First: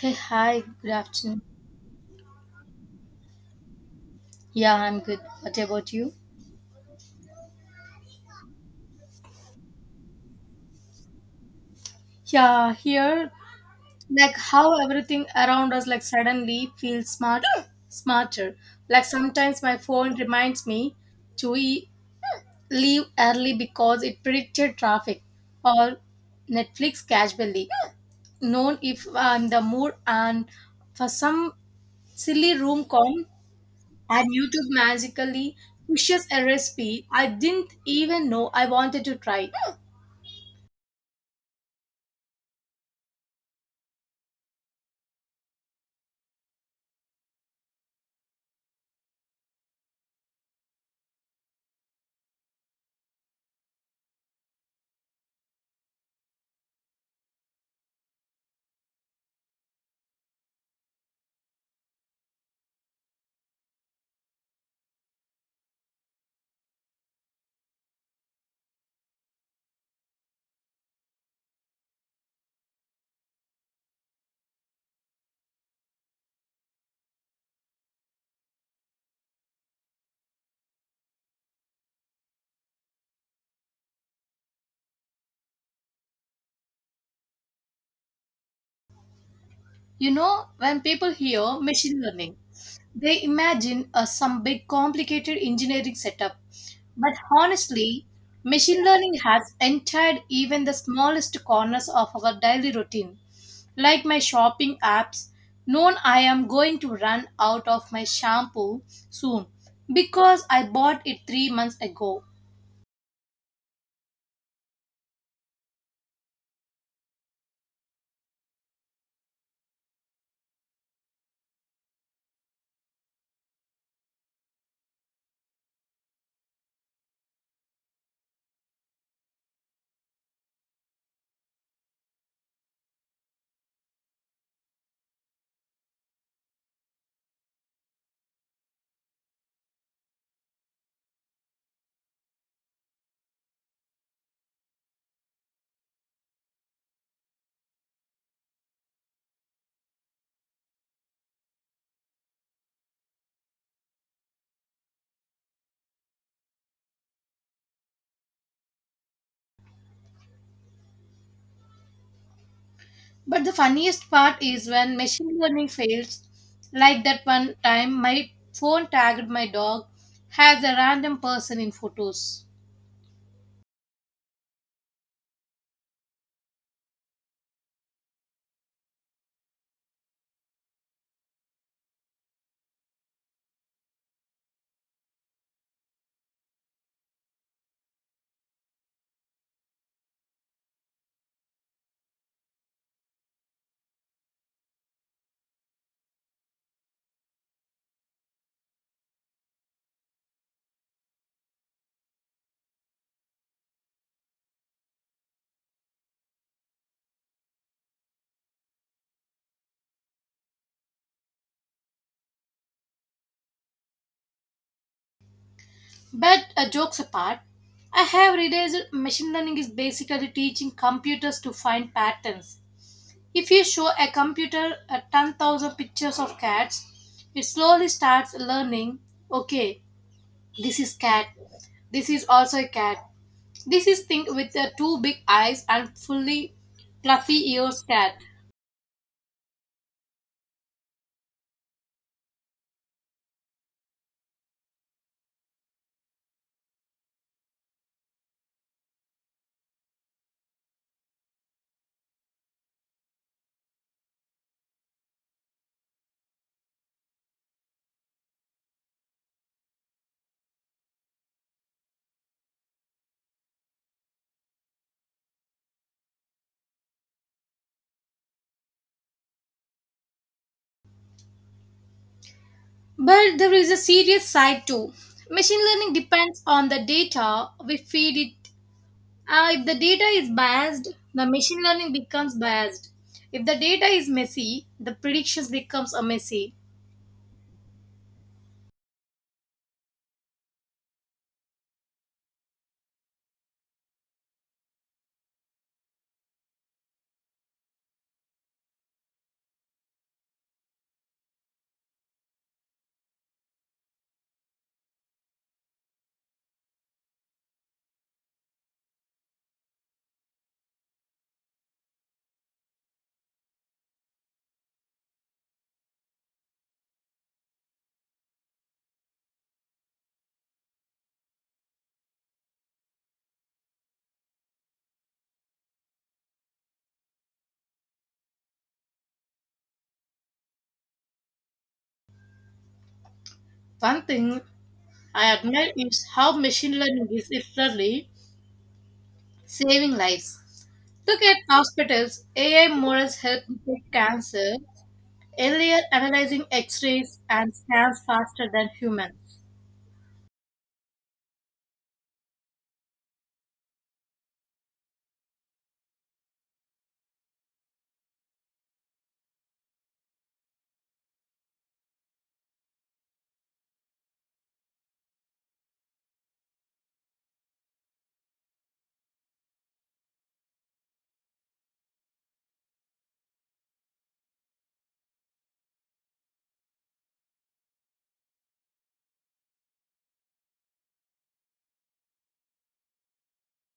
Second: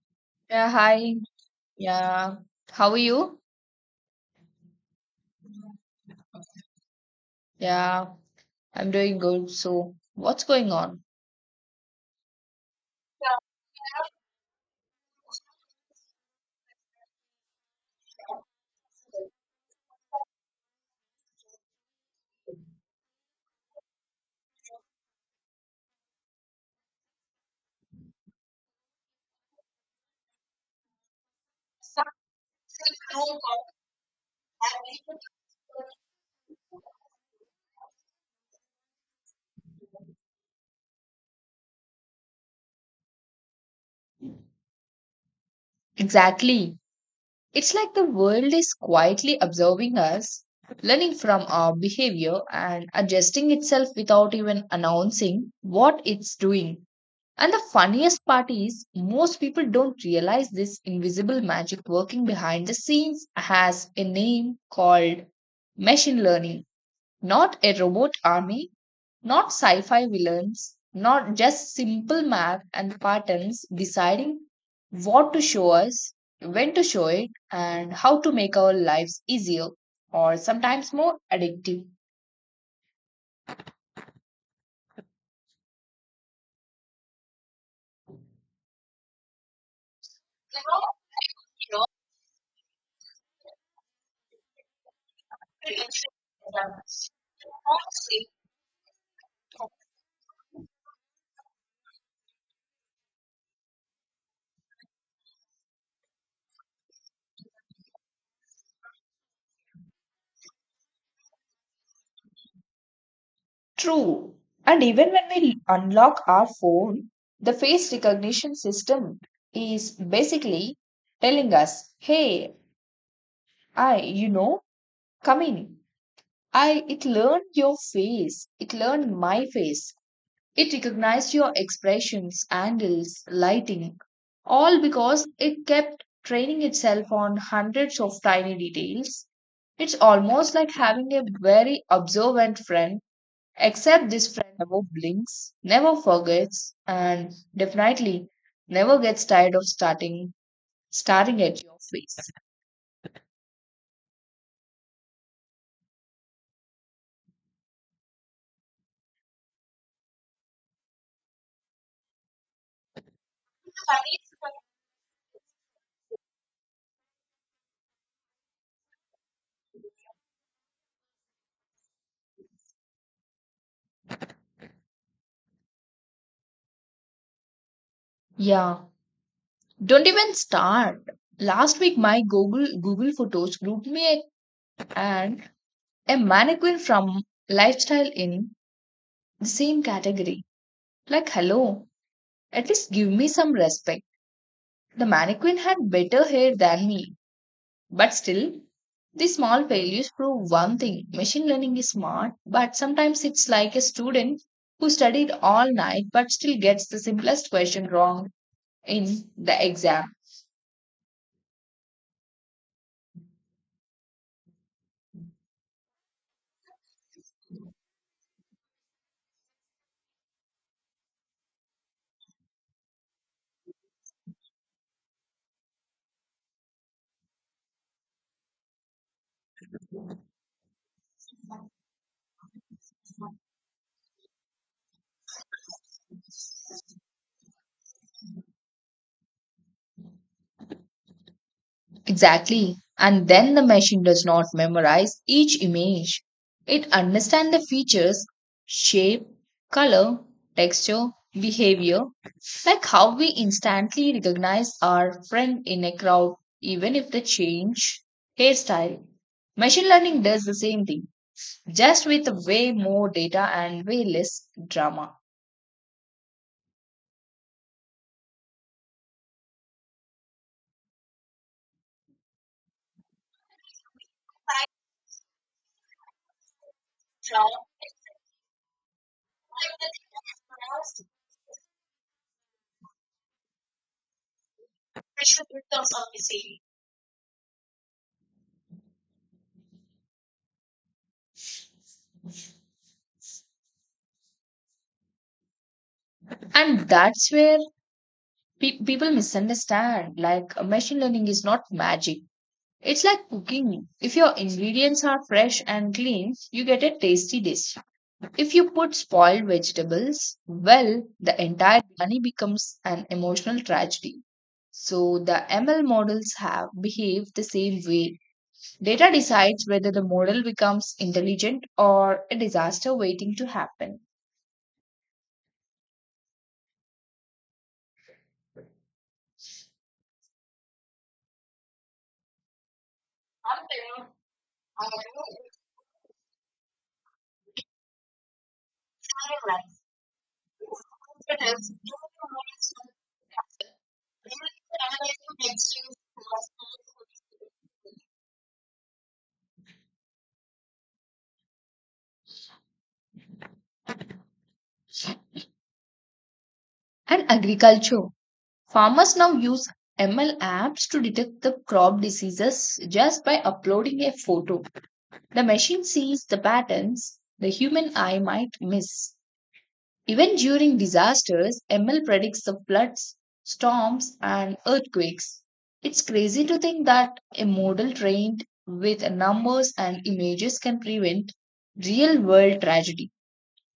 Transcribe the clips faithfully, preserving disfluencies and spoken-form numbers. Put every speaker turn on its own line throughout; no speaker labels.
Hey, hi,
Yeah,
good
hi.
afternoon.
Yeah. How are you?
Yeah, I'm good. What about you?
Yeah, I'm doing good. So, what's going on?
Yeah, here, like how everything around us like suddenly feels smart smarter. Like sometimes my phone reminds me to e- leave early because it predicted traffic or Netflix casually. Known if I'm in the mood and for some silly room con and YouTube magically pushes a recipe I didn't even know I wanted to try.
Exactly. It's like the world is quietly observing us, learning from our behavior and adjusting itself without even announcing what it's doing. And the funniest part is, most people don't realize this invisible magic working behind the scenes has a name called machine learning. Not a robot army, not sci fi villains, not just simple math and patterns deciding what to show us, when to show it, and how to make our lives easier or sometimes more addictive.
You know, when people hear machine learning, they imagine uh, some big complicated engineering setup. But honestly, machine learning has entered even the smallest corners of our daily routine, like my shopping apps. Known I am going to run out of my shampoo soon because I bought it three months ago.
True. And even when we unlock our phone, the face recognition system is basically telling us, hey, I, you know, come in. I It learned your face. It learned my face. It recognized your expressions, angles, lighting, all because it kept training itself on hundreds of tiny details. It's almost like having a very observant friend, except this friend never blinks, never forgets, and definitely never gets tired of starting staring at your face.
But the funniest part is when machine learning fails, like that one time my phone tagged my dog as a random person in photos.
Yeah. Don't even start. Last week, my Google Google Photos grouped me a- and a mannequin from lifestyle in the same category. Like, hello, at least give me some respect. The mannequin had better hair than me, but still, these small failures prove one thing: machine learning is smart, but sometimes it's like a student who studied all night but still gets the simplest question wrong in the exam.
But uh, jokes apart, I have realized machine learning is basically teaching computers to find patterns. If you show a computer uh, ten thousand pictures of cats, it slowly starts learning okay, this is cat, this is also a cat, this is think with the two big eyes and fully fluffy ears cat.
Exactly. And then the machine does not memorize each image. It understands the features, shape, color, texture, behavior, like how we instantly recognize our friend in a crowd, even if they change hairstyle. Machine learning does the same thing, just with way more data and way less drama.
But there is a serious side too. Machine learning depends on the data we feed it. Uh, if the data is biased, the machine learning becomes biased. If the data is messy, the predictions becomes a messy.
And that's where pe- people misunderstand. Like, uh, machine learning is not magic. It's like cooking. If your ingredients are fresh and clean, you get a tasty dish. If you put spoiled vegetables, well, the entire journey becomes an emotional tragedy. So the M L models have behaved the same way. Data decides whether the model becomes intelligent or a disaster waiting to happen.
One thing I admire is how machine learning is literally saving lives. Look at hospitals. A I models help detect cancer earlier, analyzing x rays and scans faster than humans.
And agriculture. Farmers now use M L apps to detect the crop diseases just by uploading a photo. The machine sees the patterns the human eye might miss. Even during disasters, M L predicts the floods, storms, and earthquakes. It's crazy to think that a model trained with numbers and images can prevent real world tragedy.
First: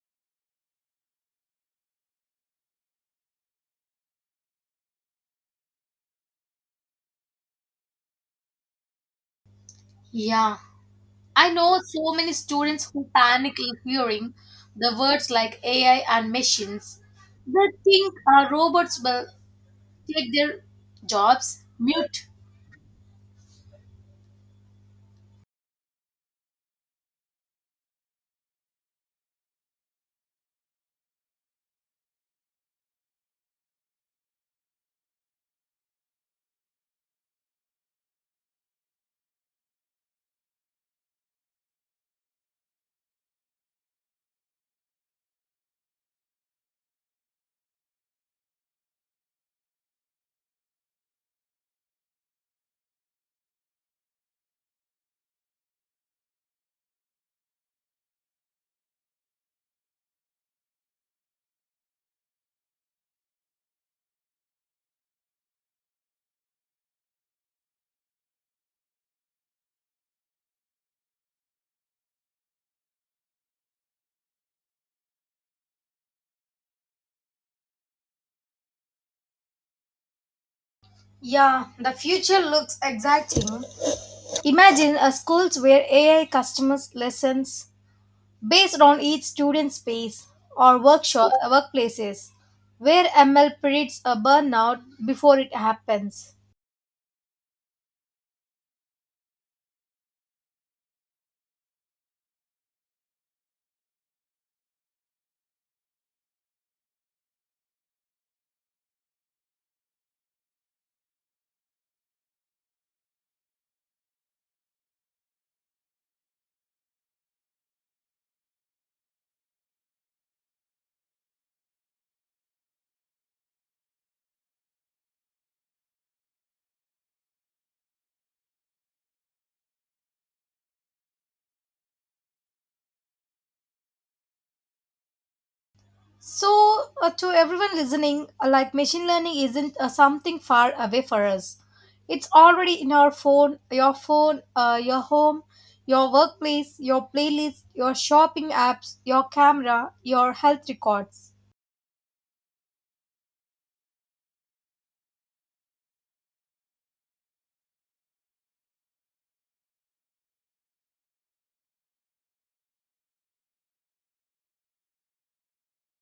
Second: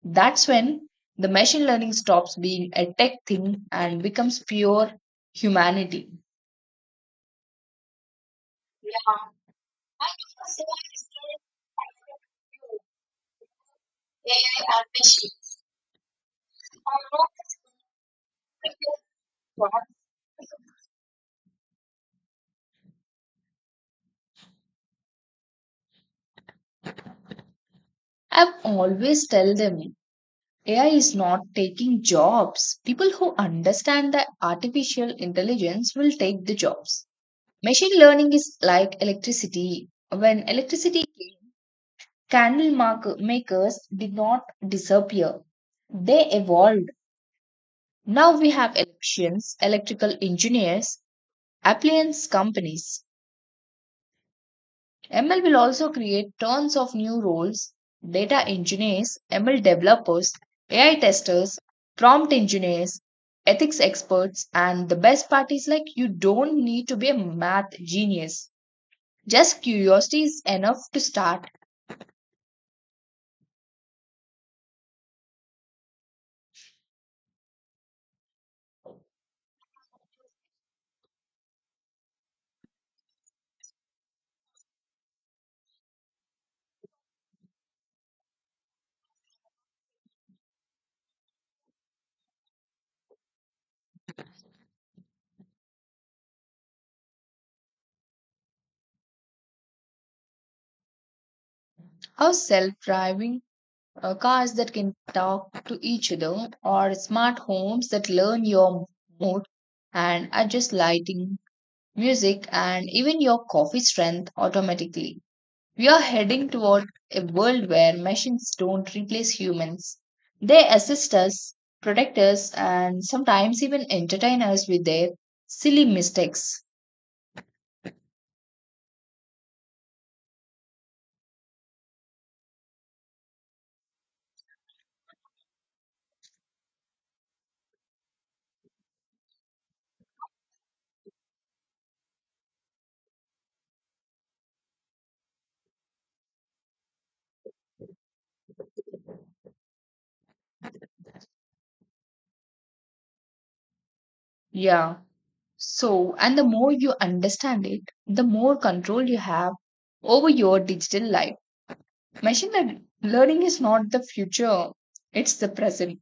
That's when the machine learning stops being a tech thing and becomes pure humanity.
Yeah, I know so many students who panic in hearing the words like A I and machines. They think our robots will take their jobs. Mute.
I've always tell them A I is not taking jobs. People who understand that artificial intelligence will take the jobs. Machine learning is like electricity. When electricity came, candle mark- makers did not disappear, they evolved. Now we have elections, electrical engineers, appliance companies. M L will also create tons of new roles: data engineers, M L developers, A I testers, prompt engineers, ethics experts, and the best part is like you don't need to be a math genius. Just curiosity is enough to start.
Yeah, the future looks exciting. Imagine a schools where A I customers lessons based on each student's space or workshop uh, workplaces where ml predicts a burnout before it happens
How self driving uh, cars that can talk to each other, or smart homes that learn your mood and adjust lighting, music, and even your coffee strength automatically. We are heading toward a world where machines don't replace humans. They assist us, protect us, and sometimes even entertain us with their silly mistakes.
so uh, to everyone listening uh, like machine learning isn't uh, something far away for us, it's already in our phone, your phone, uh, your home, your workplace, your playlist, your shopping apps, your camera, your health records.
Yeah. So, and the more you understand it, the more control you have over your digital life. Machine lear- learning is not the future, it's the present.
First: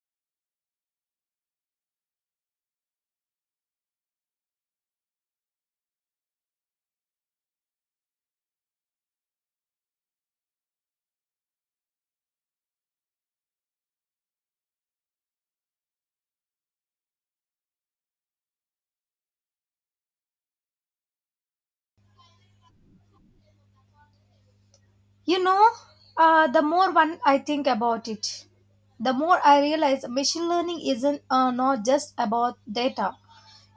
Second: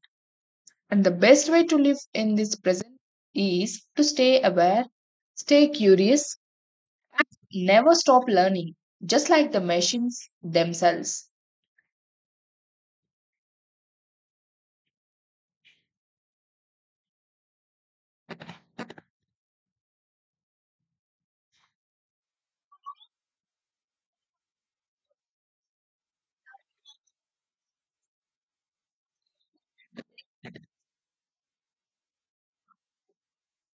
And the best way to live in this present is to stay aware, stay curious, never stop learning, just like the machines themselves.
You know, uh, the more one I think about it, the more I realize machine learning isn't uh, not just about data.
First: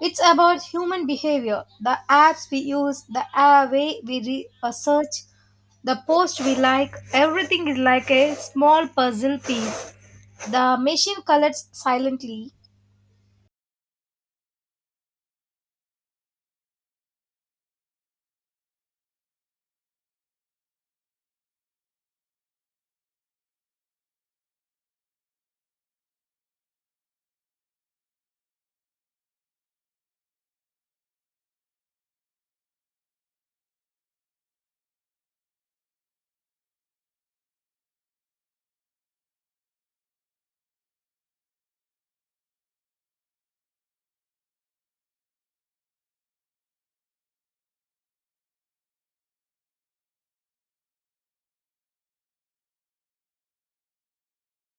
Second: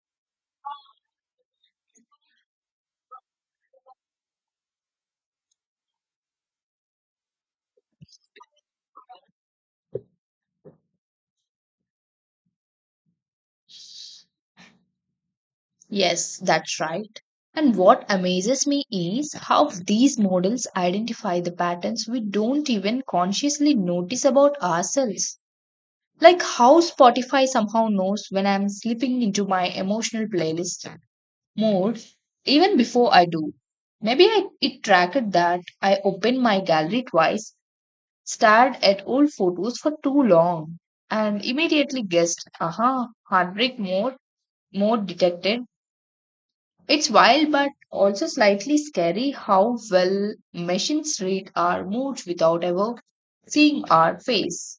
It's about human behavior, the apps we use, the uh, way we re- uh, search, the post we like. Everything is like a small puzzle piece. The machine collects silently.
Yes, that's right. And what amazes me is how these models identify the patterns we don't even consciously notice about ourselves. Like how Spotify somehow knows when I'm slipping into my emotional playlist mode even before I do. Maybe I, it tracked that I opened my gallery twice, stared at old photos for too long, and immediately guessed, aha, heartbreak mode, mode detected. It's wild but also slightly scary how well machines read our moods without ever seeing our face.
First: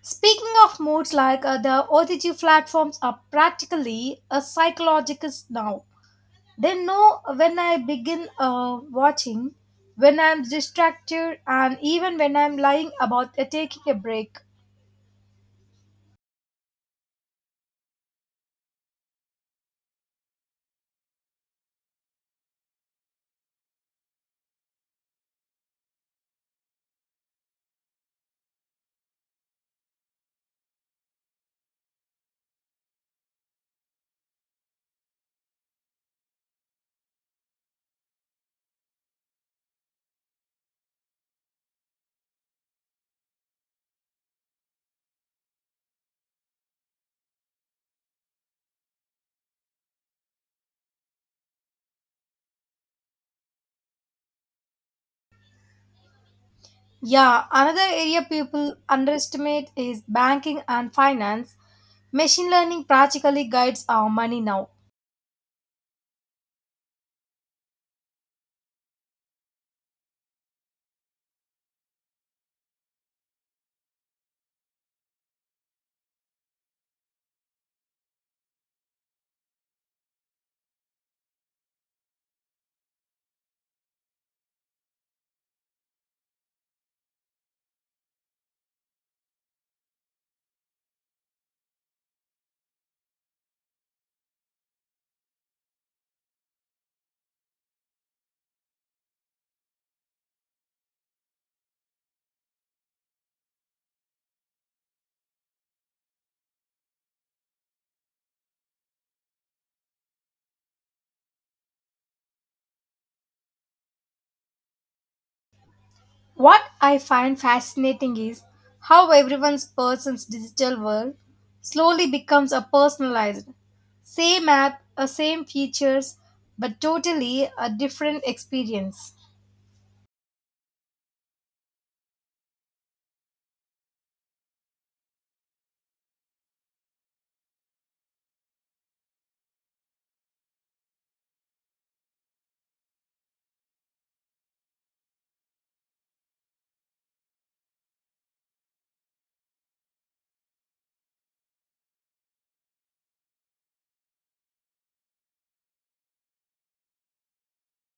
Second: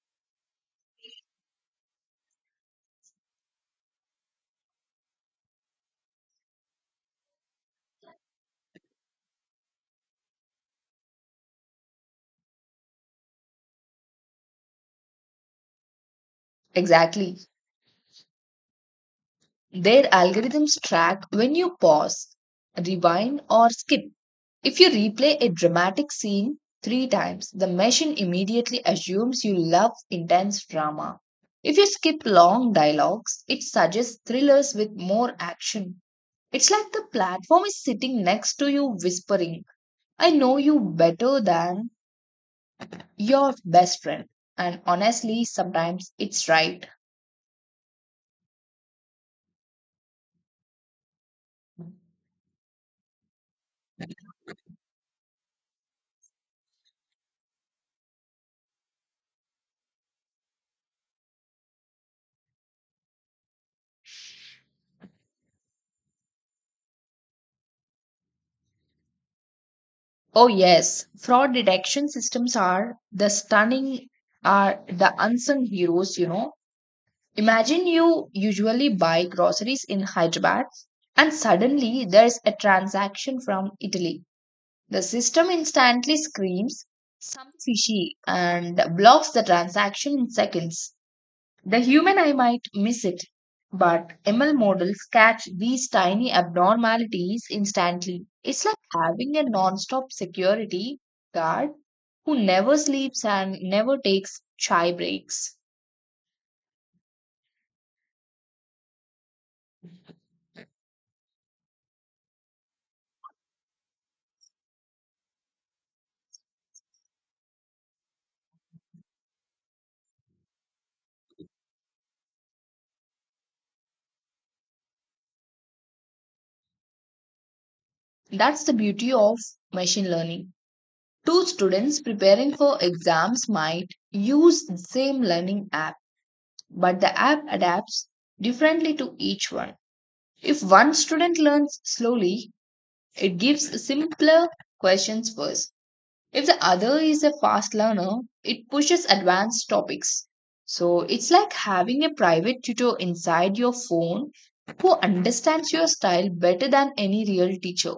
Speaking of moods, like uh, the O T G platforms are practically a psychologist now. They know when I begin uh, watching, when I'm distracted, and even when I'm lying about uh, taking a break.
Exactly. Their algorithms track when you pause, rewind, or skip. If you replay a dramatic scene three times, the machine immediately assumes you love intense drama. If you skip long dialogues, it suggests thrillers with more action. It's like the platform is sitting next to you, whispering, I know you better than your best friend. And honestly, sometimes it's right.
Yeah, another area people underestimate is banking and finance. Machine learning practically guides our money now.
Oh yes, fraud detection systems are the stunning are the unsung heroes, you know. Imagine you usually buy groceries in Hyderabad and suddenly there's a transaction from Italy. The system instantly screams some fishy and blocks the transaction in seconds. The human eye might miss it, but M L models catch these tiny abnormalities instantly. It's like having a non-stop security guard who never sleeps and never takes chai breaks.
What I find fascinating is how everyone's person's digital world slowly becomes a personalized. Same app, a same features, but totally a different
That's the beauty
experience.
of machine learning. Two students preparing for exams might use the same learning app, but the app adapts differently to each one. If one student learns slowly, it gives simpler questions first. If the other is a fast learner, it pushes advanced topics. So it's like having a private tutor inside your phone who understands your style better than any real teacher.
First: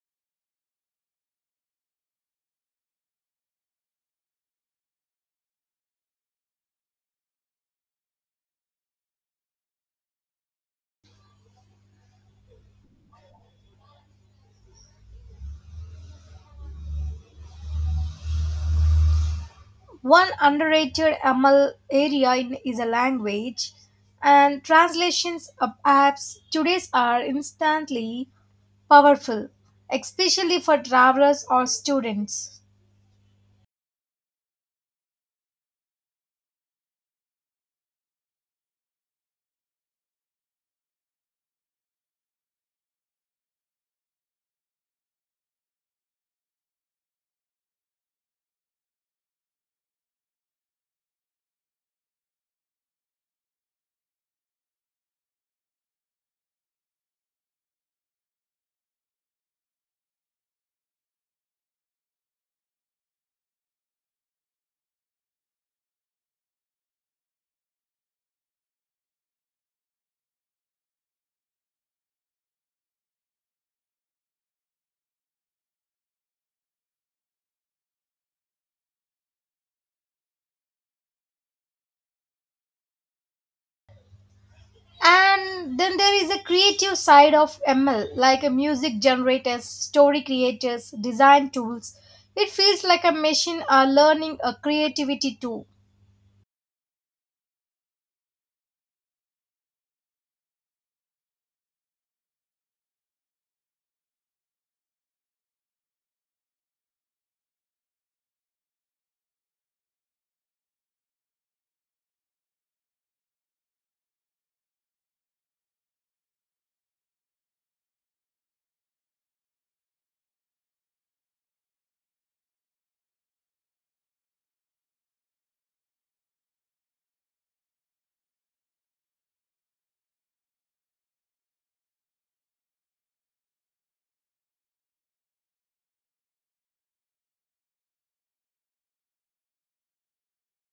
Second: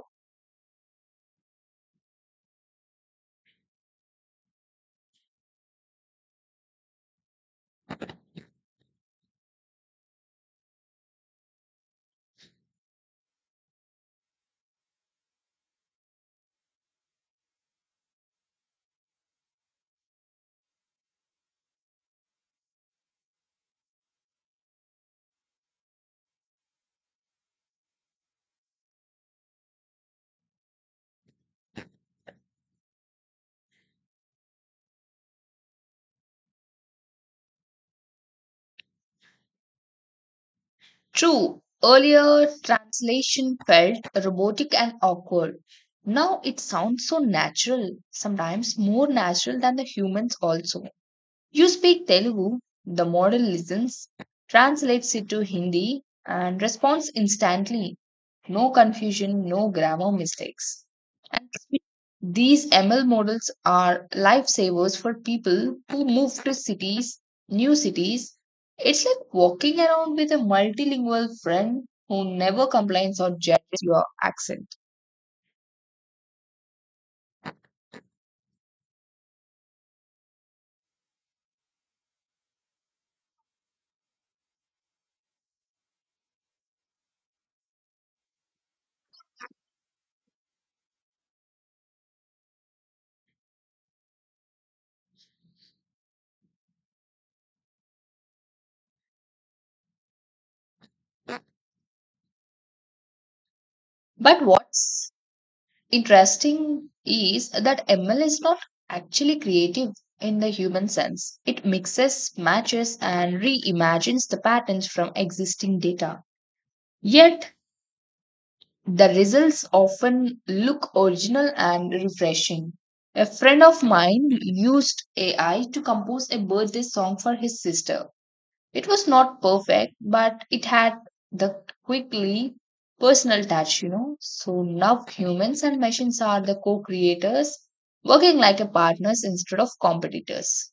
One underrated M L area in, is a language, and translations of apps today are instantly powerful, especially for travelers or students.
True, earlier translation felt robotic and awkward. Now it sounds so natural, sometimes more natural than the humans also. You speak Telugu, the model listens, translates it to Hindi, and responds instantly, no confusion, no grammar mistakes. And these M L models are lifesavers for people who move to cities, new cities. It's like walking around with a multilingual friend who never complains or judges your accent.
And then there is a creative side of M L, like a music generators, story creators, design tools. It feels like a machine are learning a creativity too.
But what's interesting is that M L is not actually creative in the human sense. It mixes, matches, and reimagines the patterns from existing data. Yet, the results often look original and refreshing. A friend of mine used A I to compose a birthday song for his sister. It was not perfect, but it had the quickly personal touch, you know. So now humans and machines are the co creators, working like a partners instead of competitors.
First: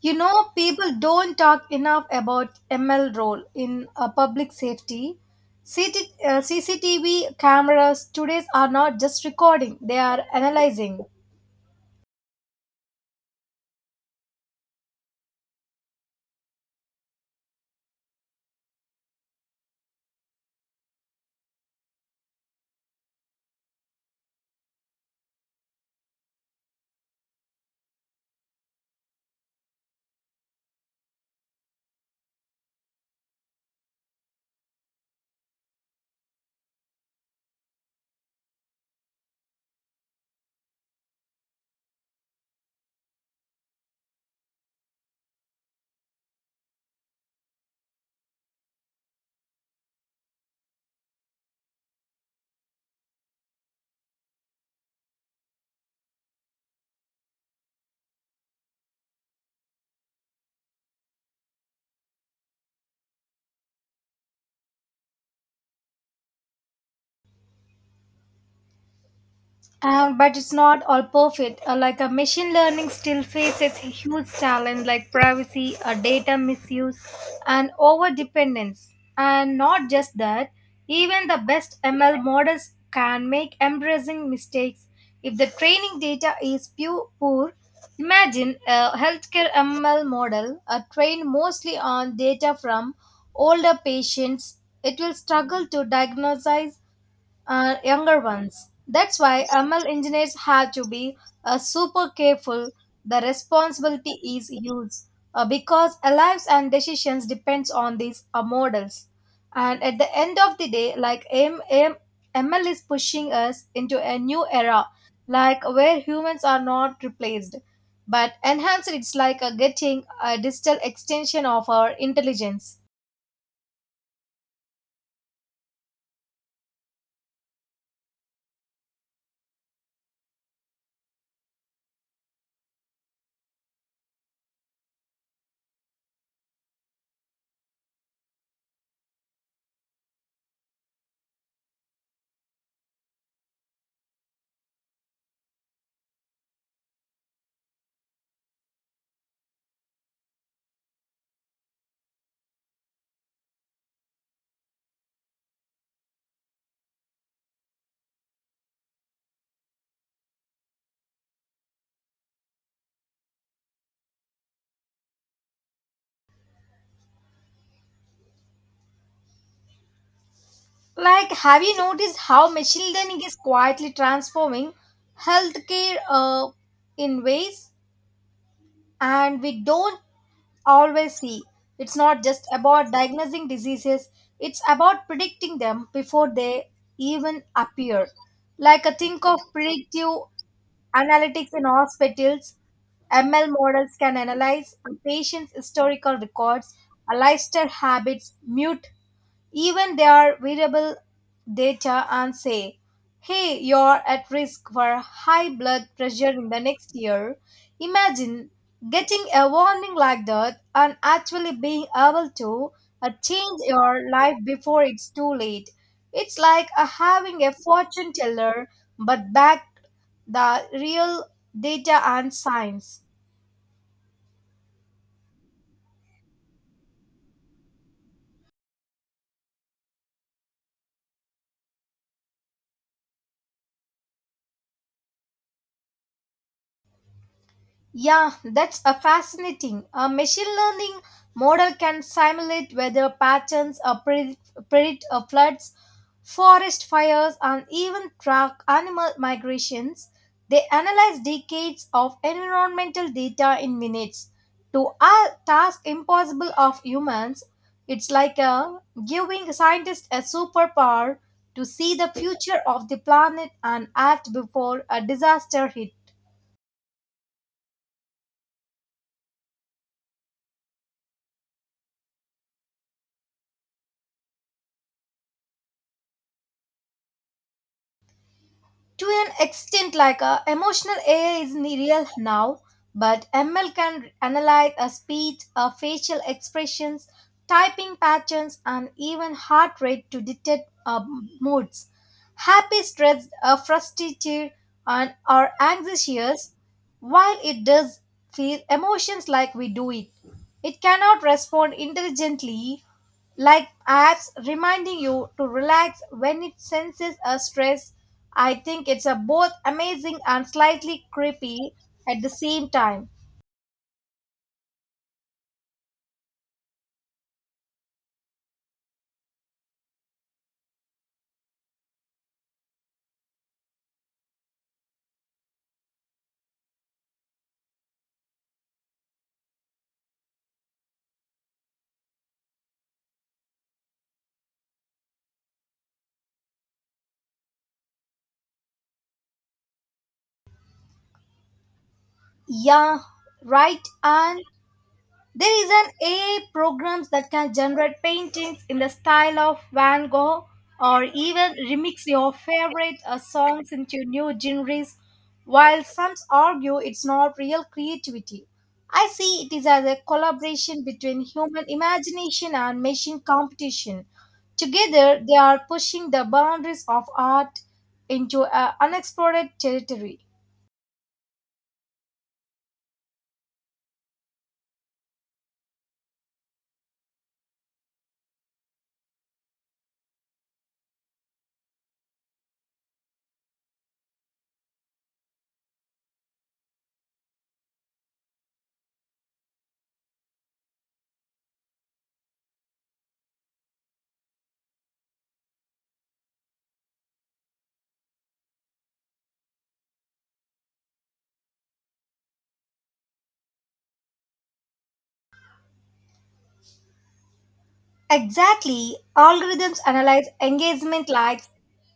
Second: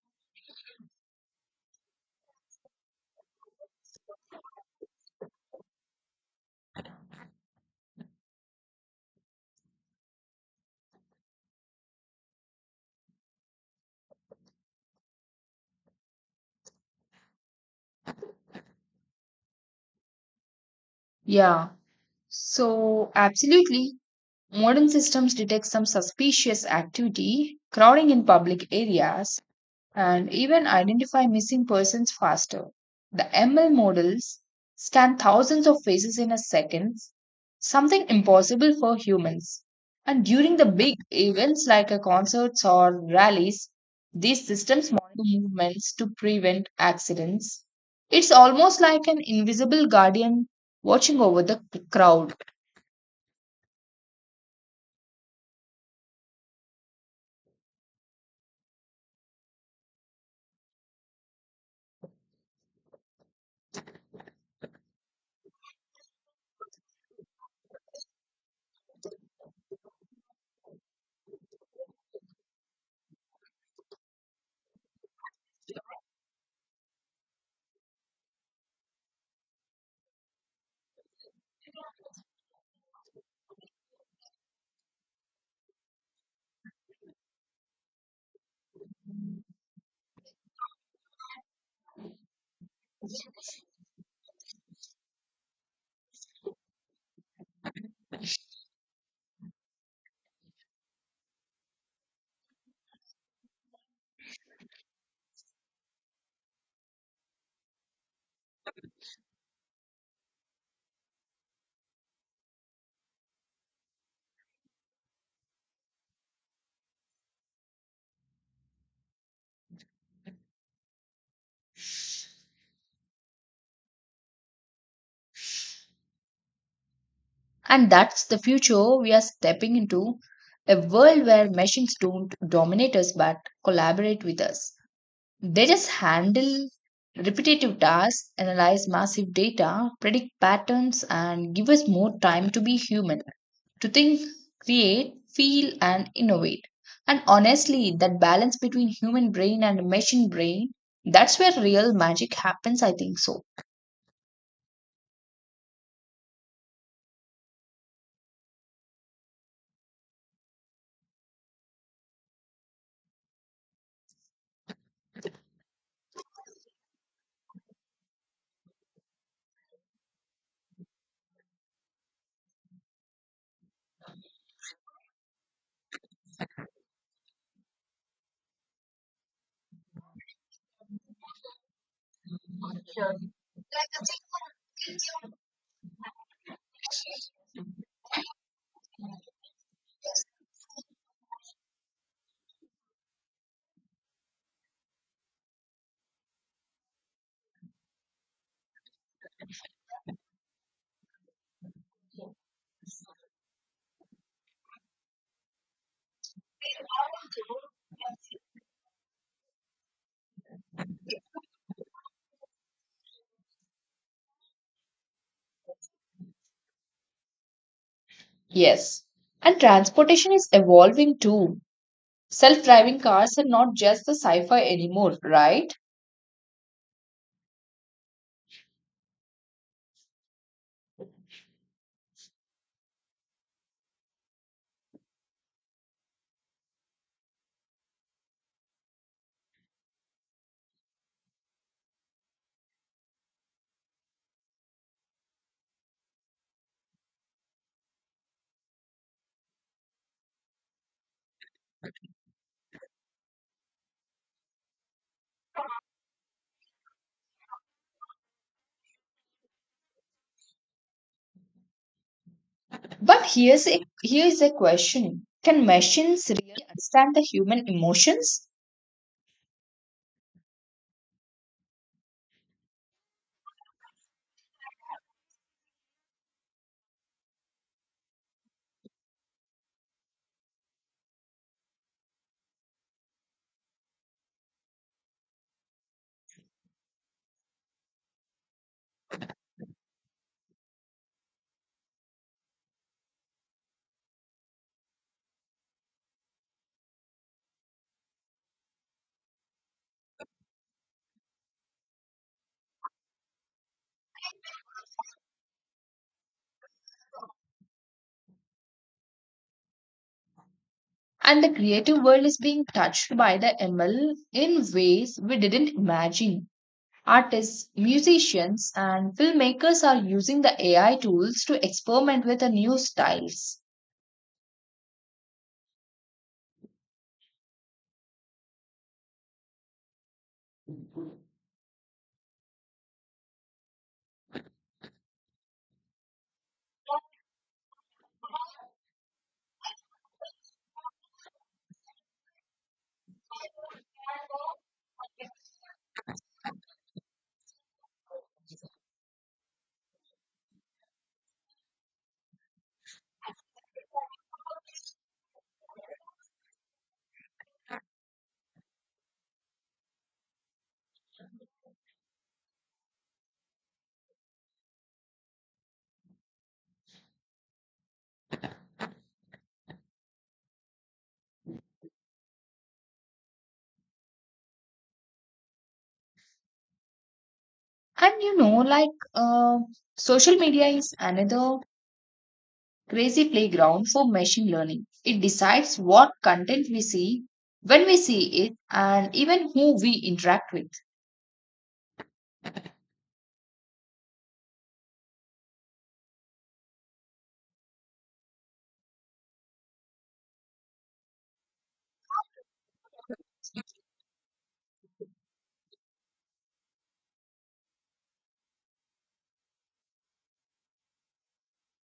You know, people don't talk enough about M L role in uh, public safety. C T, uh, C C T V cameras today are not just recording, they are analyzing.
Yeah, so absolutely. Modern systems detect some suspicious activity, crowding in public areas, and even identify missing persons faster. The M L models scan thousands of faces in a second, something impossible for humans. And during the big events like a concerts or rallies, these systems monitor movements to prevent accidents. It's almost like an invisible guardian watching over the c- crowd.
Um, but it's not all perfect. Uh, like a machine learning still faces a huge challenge like privacy, uh, data misuse, and over dependence. And not just that, even the best M L models can make embarrassing mistakes if the training data is pu- poor. Imagine a healthcare M L model uh, trained mostly on data from older patients. It will struggle to diagnose uh, younger ones. That's why M L engineers have to be uh, super careful. The responsibility is huge uh, because our lives and decisions depends on these uh, models. And at the end of the day, like M- M- ML is pushing us into a new era, like where humans are not replaced, but enhanced. It's like a getting a digital extension of our intelligence.
And that's the future we are stepping into, a world where machines don't dominate us but collaborate with us. They just handle repetitive tasks, analyze massive data, predict patterns, and give us more time to be human, to think, create, feel, and innovate. And honestly, that balance between human brain and machine brain, that's where real magic happens, I think so.
Like, have you noticed how machine learning is quietly transforming healthcare uh, in ways and we don't always see? It's not just about diagnosing diseases, it's about predicting them before they even appear. Like, I think of predictive analytics in hospitals, M L models can analyze a patient's historical records, a lifestyle habits, mute even their variable data and say, hey, you're at risk for high blood pressure in the next year. Imagine getting a warning like that and actually being able to uh, change your life before it's too late. It's like uh, having a fortune teller
Yes.
but
And
backed
transportation is
the
evolving
real
too.
data and
Self driving
science.
cars are not just the sci fi anymore, right?
Yeah, that's a fascinating. A machine learning model can simulate weather patterns, uh, predict, predict uh, floods, forest fires, and even track animal migrations. They analyze decades of environmental data in minutes. To a task impossible of humans, it's like a giving scientists a superpower to see the future of the
But
planet
here's a,
and
here
act
is a
before a
question. Can
disaster hits.
machines really understand the human emotions?
To an extent like a emotional A I is real now, but M L can analyze a speech, a facial expressions, typing patterns, and even heart rate to detect uh, moods. Happy, stressed, uh, frustrated, and or anxious. While it does feel emotions like we do it, it cannot respond intelligently like apps reminding you to relax when it senses a stress. I think it's a both amazing and slightly
And the
creepy
creative
at
world
the
is being
same time.
touched by the M L in ways we didn't imagine. Artists, musicians, and filmmakers are using the A I tools to experiment with the new styles.
Yeah, right. And there is an A I programs that can generate paintings in the style of Van Gogh or even remix your favorite uh, songs into new genres while some argue it's not real creativity. I see it is as a collaboration between human imagination and machine competition. Together, they are pushing the boundaries of art into uh, unexplored territory.
And you know, like uh, Social media is another crazy playground for machine learning. It decides what content we see, when we see it, and even who we interact with.
Exactly. Algorithms analyze engagement likes,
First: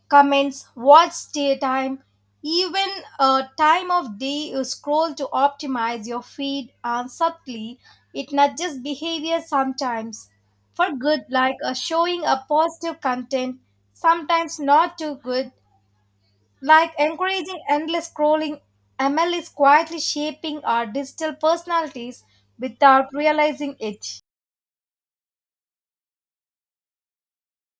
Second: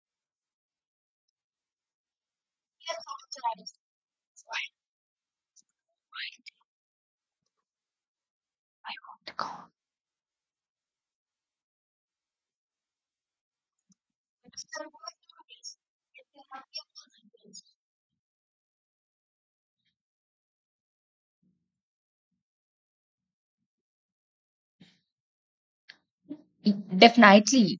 comments, watch stay time, even a time of day you scroll to optimize your feed and subtly it nudges behavior sometimes for good like uh, showing a positive content, sometimes not too good like encouraging endless scrolling. M L is quietly shaping our digital personalities without realizing it.
Definitely.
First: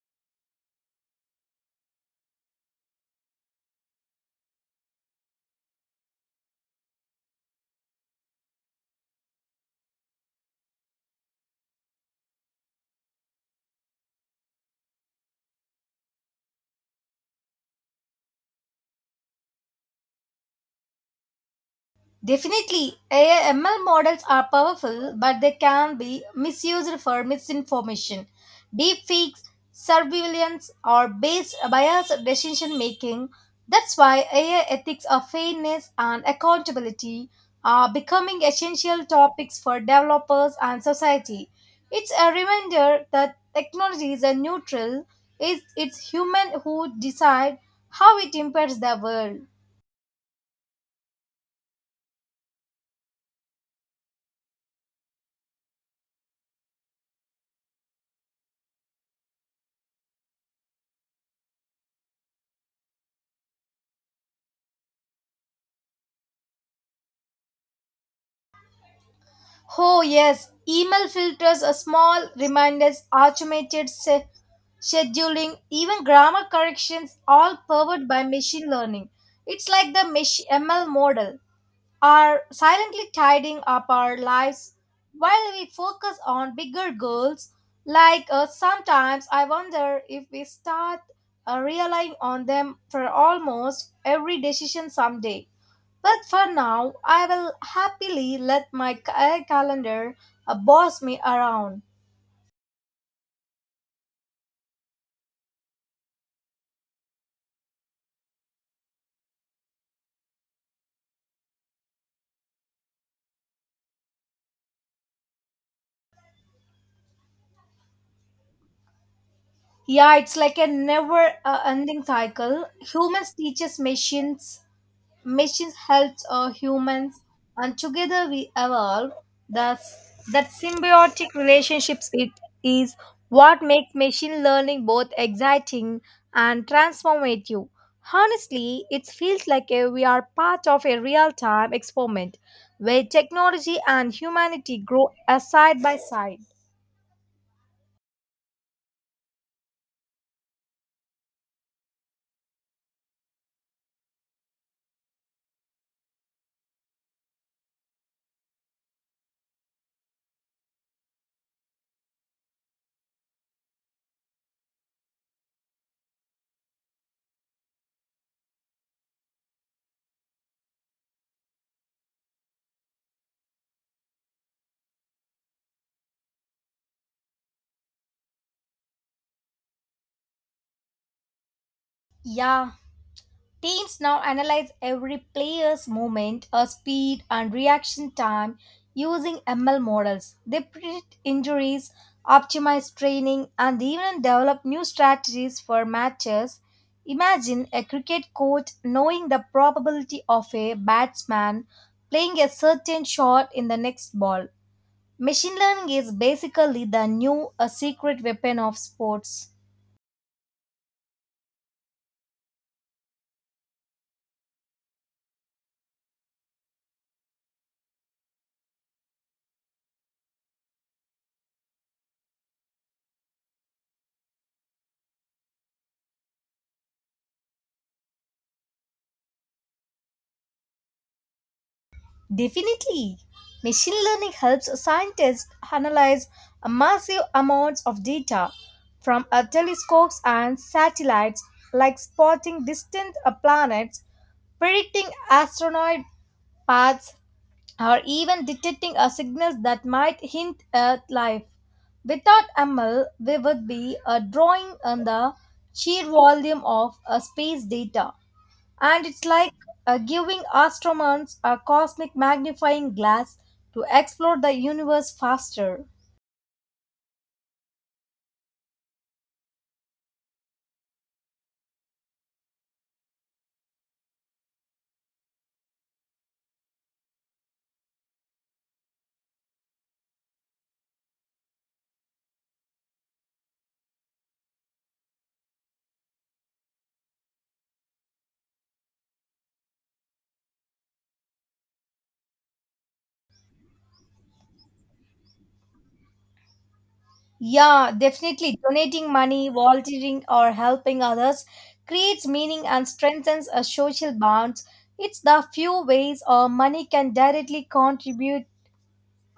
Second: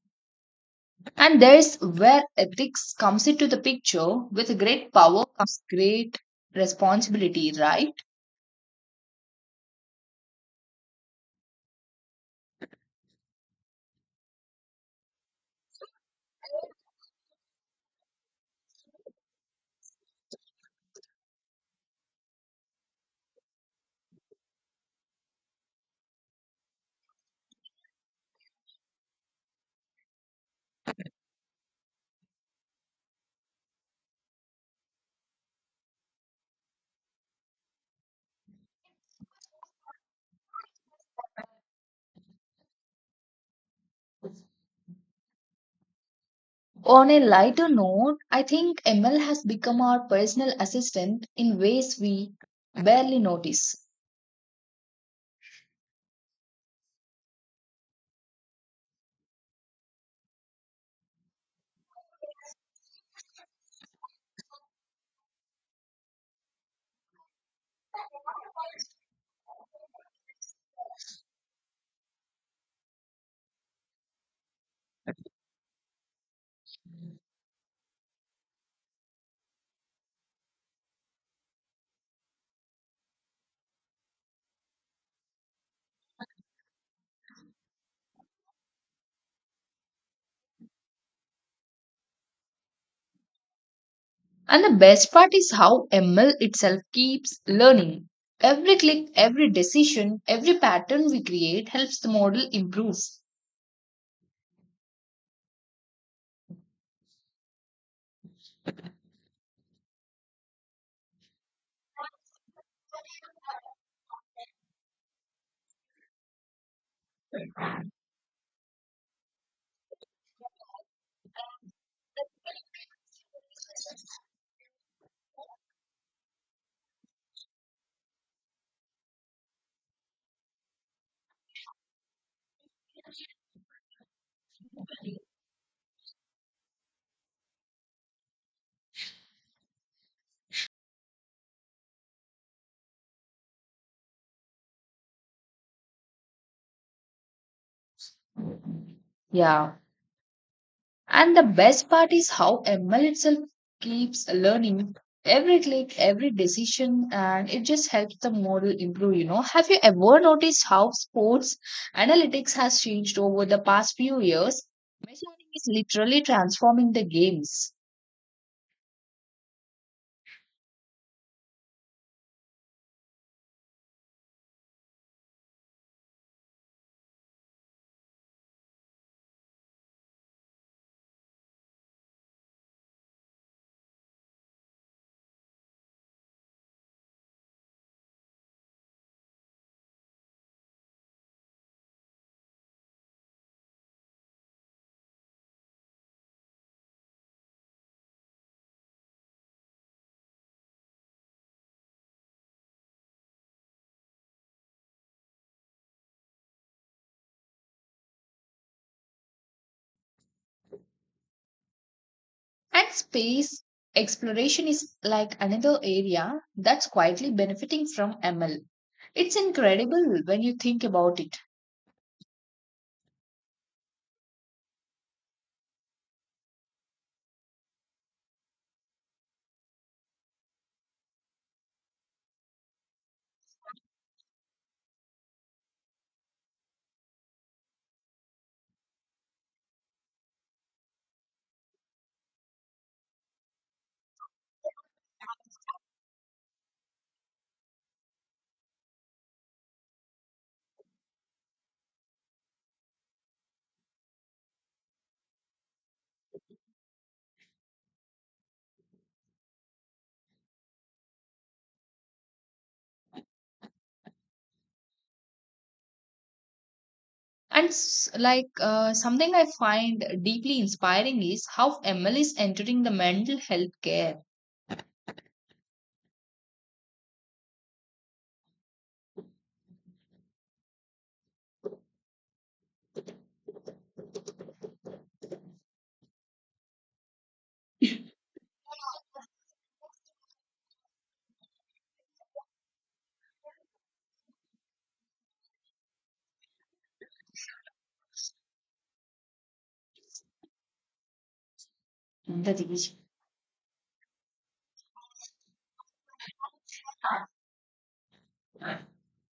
And there's where ethics comes into the picture. With great power comes great responsibility, right?
Definitely, A I models are powerful, but they can be misused for misinformation, deepfakes, surveillance, or based biased decision making. That's why A I ethics of fairness and accountability are becoming essential topics for developers and society. It's a reminder that technology is a neutral, it's, it's human who
On a
decide
lighter
how
note,
it
I
impacts
think
the
M L
world.
has become our personal assistant in ways we barely notice.
Oh, yes, email filters are small reminders, automated se- scheduling, even grammar corrections, all powered by machine learning. It's like the mach- M L model are silently tidying up our lives while we focus on bigger goals. Like uh, sometimes I wonder if we start uh, relying on them for almost every
And the
decision
best part
someday.
is how
But
M L
for
itself
now, I
keeps
will
learning.
happily let
Every
my
click,
ca- eh,
every
calendar
decision,
uh,
every
boss
pattern
me
we create
around.
helps the model improve.
Yeah, it's like a never uh, ending cycle. Humans teaches machines, machines helps uh, humans, and together we evolve, thus that symbiotic relationships it is what makes machine learning both exciting and transformative. Honestly, it feels like uh, we are part of a real-time experiment where technology and humanity grow uh, side by side.
Yeah. And the best part is how M L itself keeps learning, every click, every decision, and it just helps the model improve. You know, have you ever noticed how sports analytics has changed over the past few years? Machine learning is literally transforming the games,
Yeah, teams now analyze every player's movement, uh, speed, and reaction time using M L models. They predict injuries, optimize training, and even develop new strategies for matches. Imagine a cricket coach knowing the probability of a batsman playing a certain shot in the next ball. Machine learning is basically the new a secret weapon of sports.
and space exploration is like another area that's quietly benefiting from M L. It's incredible when you think about it.
Definitely. Machine learning helps scientists analyze massive amounts of data from uh, telescopes and satellites, like spotting distant uh, planets, predicting asteroid paths, or even detecting a signals that might hint at life. Without M L, we would be a drawing on the sheer volume of uh, space data. And it's like uh, giving astronomers a cosmic magnifying glass to explore the universe faster.
And s- like uh, Something I find deeply inspiring is how M L is entering the mental health care.
Yeah, definitely. Donating money, volunteering, or helping others creates
That
meaning and
is.
strengthens a social bonds. It's the few ways our money can directly contribute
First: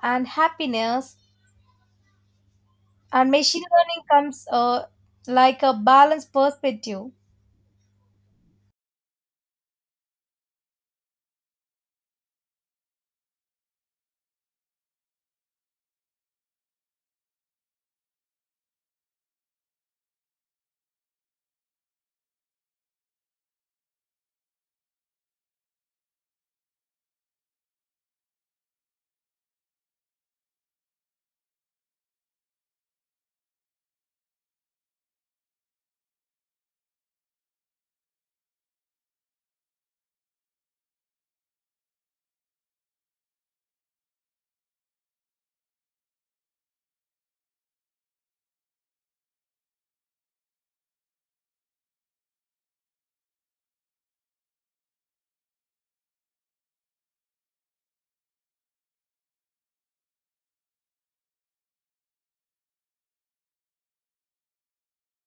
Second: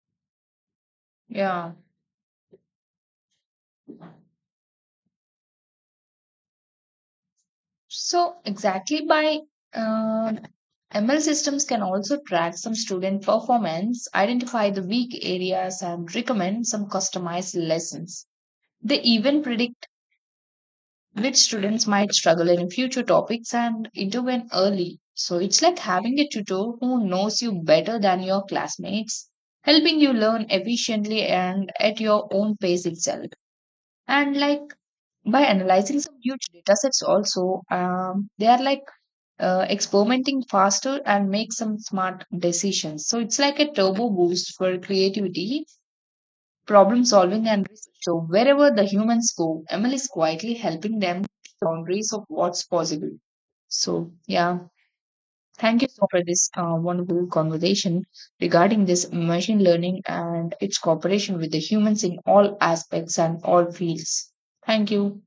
and happiness,
Yeah.
and machine learning comes uh, like a balanced perspective.
So exactly, by uh, M L systems can also track some student performance, identify the weak areas, and recommend some customized lessons. They even predict which students might struggle in future topics and intervene early. So it's like having a tutor who knows you better than your classmates, helping you learn efficiently and at your own pace itself. And like, by analyzing some huge data sets also, um, they are like uh, experimenting faster and make some smart decisions. So it's like a turbo boost for creativity, problem solving and research. So wherever the humans go, Emil is quietly helping them push boundaries of what's possible. So yeah, thank you so much for this uh, wonderful conversation regarding this machine learning and its cooperation with the humans in all aspects and all fields. Thank you.